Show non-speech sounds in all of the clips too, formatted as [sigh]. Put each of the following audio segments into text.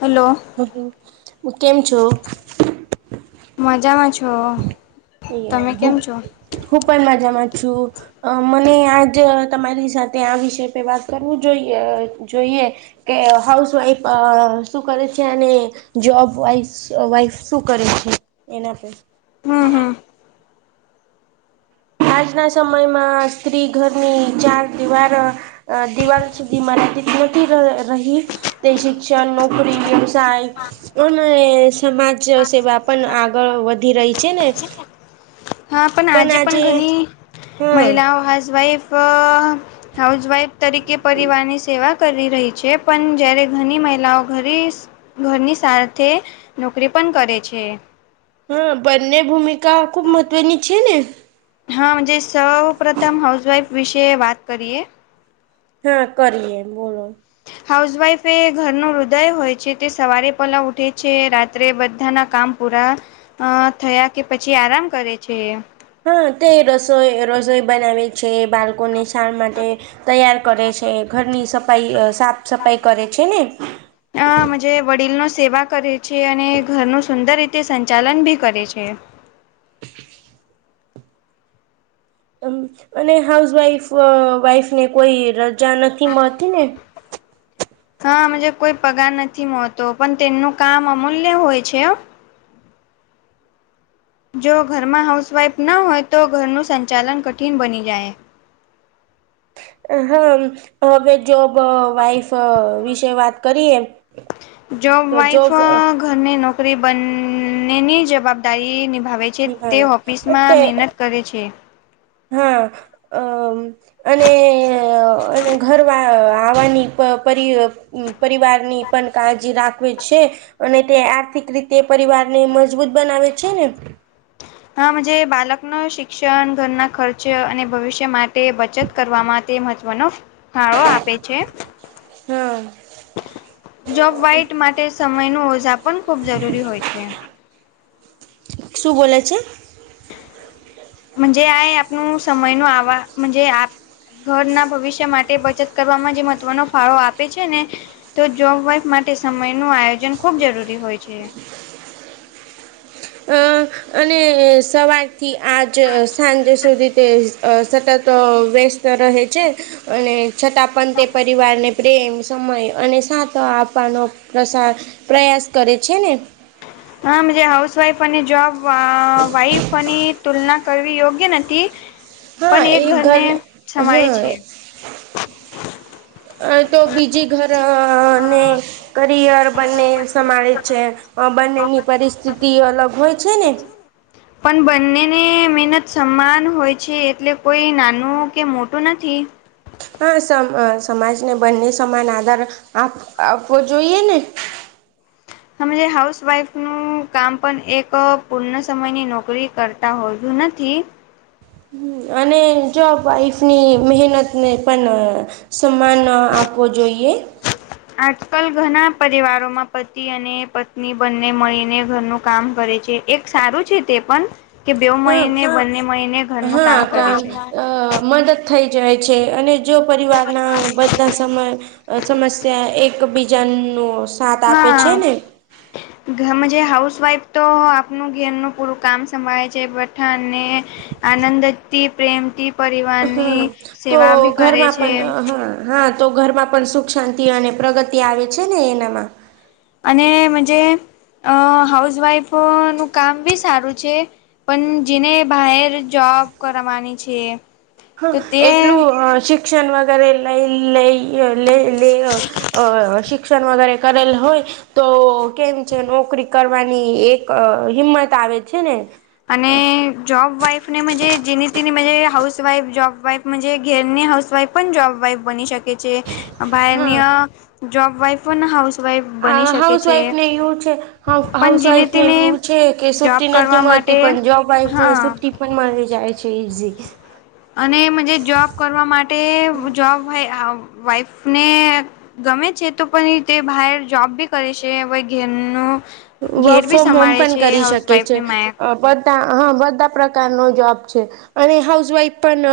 Hello. કેમ છો? મજામાં છો. એમ તમે હું કેમ છો હું પણ મજામાં છું. અ મને આજ તમારી સાથે આ વિષય પે વાત કરવું જોઈએ જોઈએ. કે હાઉસવાઈફ શું કરે છે? અને જોબ વાઇફ વાઈફ શું કરે છે? એના પર હમ હમ. આજના સમયમાં સ્ત્રી ઘરની ચાર દિવાર અ દિવાલ દિમાગથી [unintelligible] રહી તે શિક્ષણ, નોકરી, વ્યવસાય અને સમાજ સેવા પણ આગળ વધી રહી છે ને. હા, પણ આજે પણ ઘણી હા મહિલાઓ હાઉસવાઈફ હાઉસવાઈફ તરીકે પરિવારની સેવા. કરી રહી છે, પણ જ્યારે ઘણી મહિલાઓ ઘણી ઘરની સાથે નોકરી પણ કરે છે. હા, બંને ભૂમિકા ખુબ મહત્વની છે ને. હા, જે સૌ પ્રથમ હાઉસવાઈફ વિશે વાત કરીએ. હા, કરીએ, બોલો. હાઉસવાઈફ એ ઘરનું હૃદય હોય છે, તે સવારે પહેલાં ઉઠે છે, રાત્રે બધાના કામ પૂરા થયા કે, પછી આરામ કરે છે. હા, તે રસોઈ રસોઈ બનાવી. છે, બાળકો ને નિશાન માટે તૈયાર કરે છે, ઘરની સફાઈ સાફ સફાઈ કરે છે ને. અ મન્જે વડીલનો સેવા કરે છે, અને ઘરનું સુંદર રીતે સંચાલન ભી કરે છે. હ. અને હાઉસવાઈફ વાઈફ ને કોઈ રજા નથી મળતી ને. હા, મુજે કોઈ પગાર નથી મળતો, પણ તેમનું કામ અમૂલ્ય હોય છે. જો ઘરમાં હાઉસવાઈફ ના હોય, તો ઘરનું સંચાલન કઠિન બની જાય. હા, હવે જોબ વાઈફ વિશે વાત કરીએ. જોબ, વાઈફ ઘરની નોકરી બંનેની જવાબદારી નિભાવે. જે નિભાવ તે ઓફિસ માં તે મહેનત કરે છે. હા, અ અને અને ઘર વાળ આવાની પ પરિ પરિવારની પણ કાજી રાખ છે, અને તે આર્થિક રીતે પરિવાર ને મજબૂત બનાવે છે ને. હા, મન્જે બાળકનું શિક્ષણ, ઘરના ખર્ચ અને ભવિષ્ય માટે બચત. કરવા માં તે મહત્વનો ફાળો આપે છે. હા જોબ વાઇટ માટે સમય નું ઓઝા પણ ખુબ જરૂરી હોય છે. શું બોલે છે? મન્જે આ આપનું સમય નુ આવા, મન્જે આપ ઘરના ભવિષ્ય માટે, બચત કરવામાં જે મહત્વનો ફાળો આપે છે ને. તો, જોબ વાઈફ માટે સમય નું આયોજન ખુબ જરૂરી હોય છે. અ અને સવારથી આજ સાંજે સુધી તે સતત વ્યસ્ત રહે છે, અને છતાં પણ તે પરિવારને પ્રેમ, સમય અને સાથ આપવાનો પ્રસા પ્રયાસ કરે છે ને. હા, મન્જે હાઉસ વાઈફ અને જોબ વાઈફ. આપની તુલના કરવી યોગ્ય નથી. પણ હા, એ એક ઘર, ઘરને સંભાળે હમ, છે. તો બીજી. ઘરાને. [unintelligible] કરિયર બંને સભાળે છે, બંનેની પરિસ્થિતિ અલગ હોય છે ને. પણ બંનેને મહેનત સમાન હોય છે, એટલે કોઈ નાનું કે મોટું નથી. હા, સમાજને બંને સમાન આધાર આપ આપવો જોઈએ ને. અમે જે હાઉસવાઈફનું કામ પણ એક પૂર્ણ સમયની નોકરી કરતા હોતુ નથી. અને જોબ વાઈફની મહેનત ને પણ. સમાન આપવો જોઈએ. આજકાલ ઘણા પરિવારોમાં પતિ અને પત્ની બંને મળીને ઘરનું કામ કરે છે, એક સારું છે તે પણ કે બે હા મહિને બંને મહિને ઘરનું કામ હા કરે છે. અ મદદ થઈ જાય છે, અને જો પરિવારના બધા સમસ્યા એકબીજા નો સાથ આપે છે ને. ઘર માં જે હાઉસવાઈફ તો આપનું ઘેર નું પૂરું કામ સંભાળે છે બધાને, આનંદથી, પ્રેમથી પરિવાર ની હા તો સેવા ભી કરે ઘરમાં છે. પણ હા હા તો ઘરમાં પણ સુખ, શાંતિ અને પ્રગતિ આવે છે ને એનામાં. અને મજે હાઉસવાઈફનું કામ બી સારું છે. પણ જેને બાહર જોબ કરવાની છે. તો હા તે એટલું શિક્ષણ વગેરે લઈ લઈ લ તે શિક્ષણ વગેરે કરેલ હોય. તો કેમ છે નોકરી કરવાની એક હિંમત આવે છે ને. અને જોબ વાઈફ, અને મજે જેની તેની મજે હાઉસવાઈફ જોબવાઈફ ઘેરની હાઉસવાઈફ પણ જોબવાઈફ બની શકે. શકે છે. બાર હા ની આ જોબવાઈફ પણ હાઉસ આ હાઉસ વાઈફને એવું છે પણ હાઉસ જેને વાઈફ ને તેને એવું છે કે જોબ સુટી કરવા નથી માટે મળતી પણ જોબ વાઇફને હા સુટી પણ મળી જાય છે ઈઝી. અને મજે જોબ કરવા માટે જોબ વાઈફને ગમે છે તો પણ તે બહાર જોબ ભી કરે છે હવે ઘેર નું વર્ક ફ્રોમ હોમ પણ કરી શકે છે. માયા બધ બધા હા બધા પ્રકારનો જોબ છે. અને હાઉસવાઈફ પણ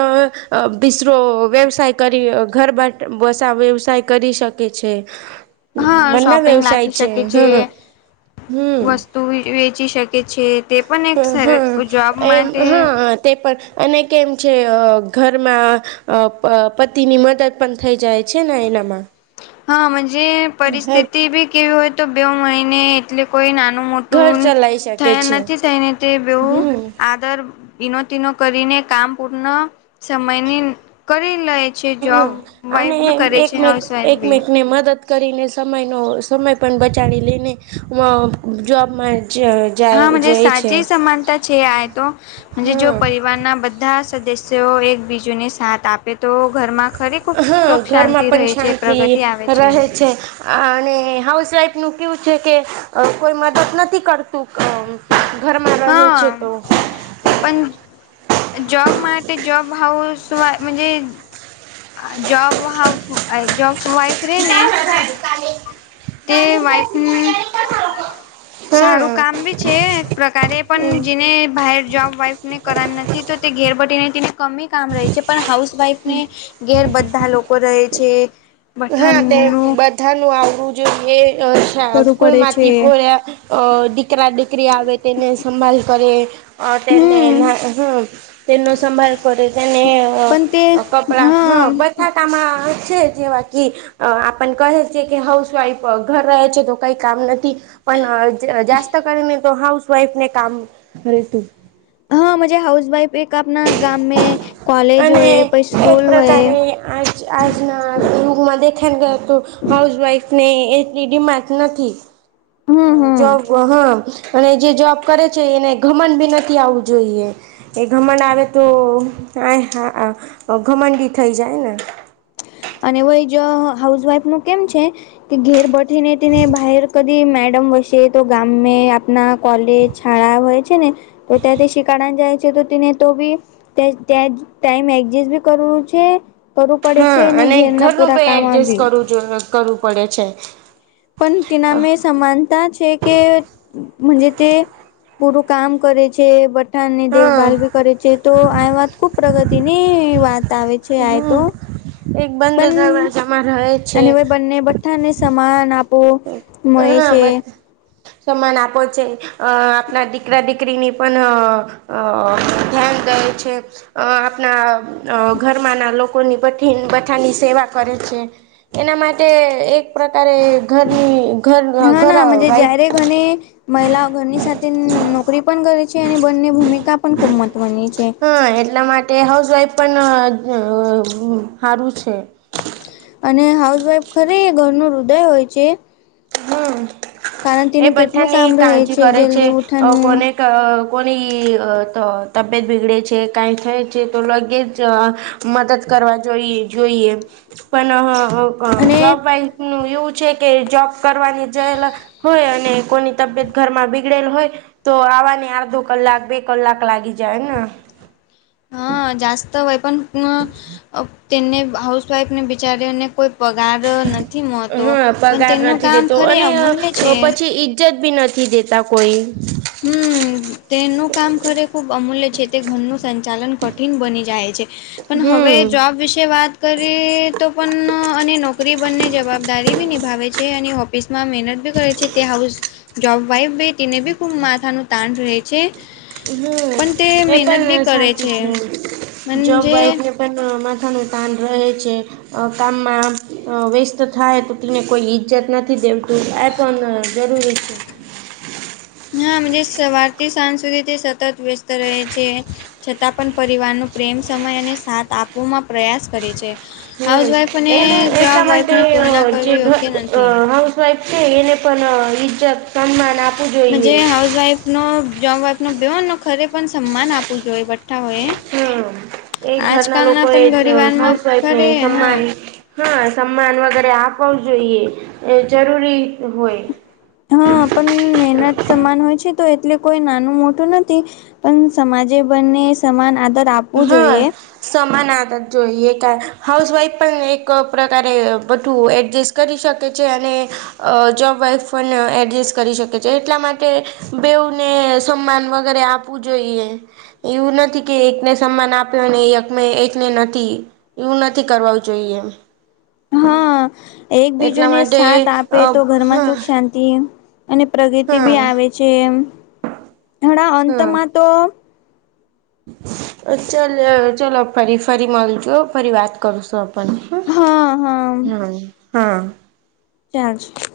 બીસરો વ્યવસાય કરી ઘર બે વસા વ્યવસાય કરી શકે છે હા બંના શોપિંગ વ્યવસાય લાખી છે શકે હ વસ્તુ વેચી શકે છે તે પણ એક હા જોબ એમ માટે હા તે પણ અને કેમ છે ઘરમાં અ પતિની મદદ પણ થઈ જાય છે ને એનામાં. હા મજે હેલ્પ પરિસ્થિતિ બી કેવી હોય તો બે મડીને એટલે કોઈ નાનું ઘર મોટું, મોટું ચલાઈ થય શકે છે નથી થઈ ને તે બેવ હમ આ વિનોતિનો કરીને કામ પૂર્ણ સમયની કરી લઈ. છે જોબ હમ વાઇફ ભી કરે છે હાઉસવાઇફ. એટલે [unintelligible] ને મદદ કરીને સમયનો સમય પણ બચાવી લઈને જોબમાં જ હા મજે સાચી સમાનતા છે આ તો જો હમ પરિવારના બધા સદસ્ય જો એક બીજુને સાથ આ તો ઘરમાં ખરી ખુબ હા સુખ શાંતિ ઘરમાં પણ રહે છે શાંતિ પ્રગતિ આવે છે. અને હાઉસવાઈફનું કેવું છે કે, કોઈ મદદ નથી કરતું ઘરમાં રહે છે હા તો. પણ જોબ માટે જોબ હાઉસ વાઈ મજે અ જોબ હાઉસ જોબ વાઇફ રેય ને કાલે તે વાઇફ નું [inaudible] સારું કામ બી છે એક પ્રકારે પણ હમ જેને બાહર જોબ વાઈફ ને કરન તી તો તે ઘેરબટેટી નને કમિ કામ રહે છે પણ હાઉસવાઈફને ઘેરબધા લોકો રહે છે. બઠનનું બધા નું આવવું જોઈએ અ કરવું સ્કૂલ પડે છે માંથી પોયા અ દીકરા, દીકરી આવે તેને સંભાલ કરે અ તેને હમ હમમ તેનો સંભાળ કરે તેને પણ તે કપડા હા બતા તમા છે જે વાત થી આપણ કહે છે કે હાઉસવાઈફ ઘર રહે છે તો કઈ કામ નથી. પણ જાસ્ત કરીને તો હાઉસ વાઈફ ને કામ હો તું હા મજે હાઉસ વાઇફ એક આપના ગામની એક કોલેજ હોય, અને એક સ્કૂલ હોય પ્રકારે આજ આજના ઘર મદે ખેર વાયતો હાઉસવાાઈફ ને એટલી ડિમાટ નથી હમ હમ જો હા. અને જે જોબ કરે છે એને ઘમંડ બી નથી આવું જોઈએ. એ ઘમંડ આવે તો આ ઘમંડી થઈ જાય ને. અને વય જો હાઉસ વાઈફ નો કેમ છે. કે ઘેર બઠીને તને બહર કદી મેડમ વસે તો ગામ મે આપના કોલેજ છડા હોય છે ને તો ત તે શિકારણ જાય છે તો તેને તો ભી ત્યાં ત્યાં ટાઈમ એડજસ્ટ બી કરવું છે કરવું પડે છે. હા ને અને ઘેરના ઘરનું પૂરા ભાઈ કામમાં એડજસ્ટ બી કરવું જો કરવું પડે છે. પણ તિનામે સમાનતા છે કે જે તે પૂરું કામ કરે છે બટ ની હા દેભાલ ભી કરે છે તો આ વાત ખુબ પ્રગતિની વાત તા આવે છે આ તો હમ એક બંધ પણ [unintelligible] અને ભાઈ બંને બઠાને સમાન આપો. મળે હા છે મત સમાન આપો છે અ આપણા દીકરા દીકરી ની પણ આ અ ધ્યાન દે છે. અ આપણા ઘરમાં ના લોકોની [unintelligible] બઠાની સેવા કરે છે. એના માટે એક પ્રકારે ઘરની ઘર હા ઘર ના [unintelligible] વાઈફ જ્યારે ઘને મહિલાઓ ઘરની સાથે નોકરી પણ કરે છે અને બંની ભૂમિકા પણ ખૂબ મહત્વની છે. હા એટલા માટે હાઉસવાઈફ પણ હા હારુ છે. અને હાઉસવાઈફ ખરે ઘરનું હૃદય હોય છે. હમ કારણ તેને એ કેટલું બધાની કામ રહે કાળજી કરે છે જલ્દી આ ઉઠાનું કોને કા કોની આ ત તબિયત બીગડે છે કઈ થાય છે તો લગે જ મદદ કરવા જોઈએ જોઈએ પણ આ અને જોબ વાઈફ નું એવું છે કે જોબ કરવાની જયેલા હોય અને કોની તબિયત ઘરમાં બીગડેલ હોય તો આવાને અડધો કલાક બે કલાક લાગી જાય ને. હા જાસ્ત હોય પણ [unintelligible] તેને હાઉસવાઈફને બિચારીને કોઈ પગાર નથી મળતો હા પણ પગાર તેમનું નથી કામ દેતો ખરે અને અમૂલ્ય છે. પછી ઈજ્જત ભી નથી દેતા કોઈ. હમ્મ તેનું કામ ખરે ખુબ અમૂલ્ય છે તે ઘરનું સંચાલન કઠિન બની જાય છે. પણ હવે હમ જોબ વિશે વાત કરી તો પણ અને નોકરી બંને જવાબદારી બી નિભાવે છે અને ઓફિસ માં મહેનત બી કરે છે તે હાઉસ જોબવાઈફ ભી તેને બી ખૂબ માથાનું તાંણ રહે છે. હમ્મ પણ તે એ મહેનત બી પણ કરે સાચું છે જબ મનજે વાઈફ ને [unintelligible] માથ નો થાન રહેે છે. આ કામમાં વેસ્ટત થાય તો તેને કોઈ ઈજ્જત નથી દેવતું આ [unintelligible] જરૂરી છે. હા તે સવારથી સાંજ સુધી તે સતત વ્યસ્ત રહે છે. છતાં પણ પરિવારનો પ્રેમ સમય અને સાથ આપોમાં પ્રયાસ કરે છે. હમ્મ હાઉસવાઈફ અને એ ને એમના જોબ માટે વાઈફની જે [unintelligible] આ તુલના કરવી યોગ્ય નથી. હાઉસ હાઉસવાઈફ છે એ ને પણ ઇજ્જત મ જે હાઉસ વાઈફનો જોબવાઈફ નો બહન નો ખરે પણ સન્માન આપવું જોઈએ બઠ્ઠા હો એ. હમ્મ એ ઘરના લોકો એ પણ ઘરીવારમાં હાઉસવાઈફ ને ખરે હા. સમાન હા સમાન વગેરે આપવું જોઈએ એ જરૂરી હોય. હા પણ મહેનત સમાન હોય છે તો એટલે કોઈ નાનું મોટું નથી. પણ સમાજે બંને સમાન આદર આપ હા સમાન [unintelligible] જોઈએ ક હાઉસ વાઈફ પણ એક કા પ્રકારે બધું એડજસ્ટ કરી શકે છે અને અ જોબવાઇફ પણ એડજસ્ટ કરી શકે છે એટલા માટે બેવને સન્માન વગેરે આપવું જોઈએ એવું નથી કે એકને સન્માન આપ્યો ને એકને નથી એવું નથી કરવુ જોઈએ એમ હા એટલા એકબીજોને માટે સાથ આપે અ તો ઘરમાં હા સુખ શાંતિ અને પ્રગતિ હા બી આવે છે હણા હા અંતમાં તો ચલ ચલો ફરી ફરી મળીજો ફરી વાત કરું સો હ હા હા હમ્મ હા ચારજ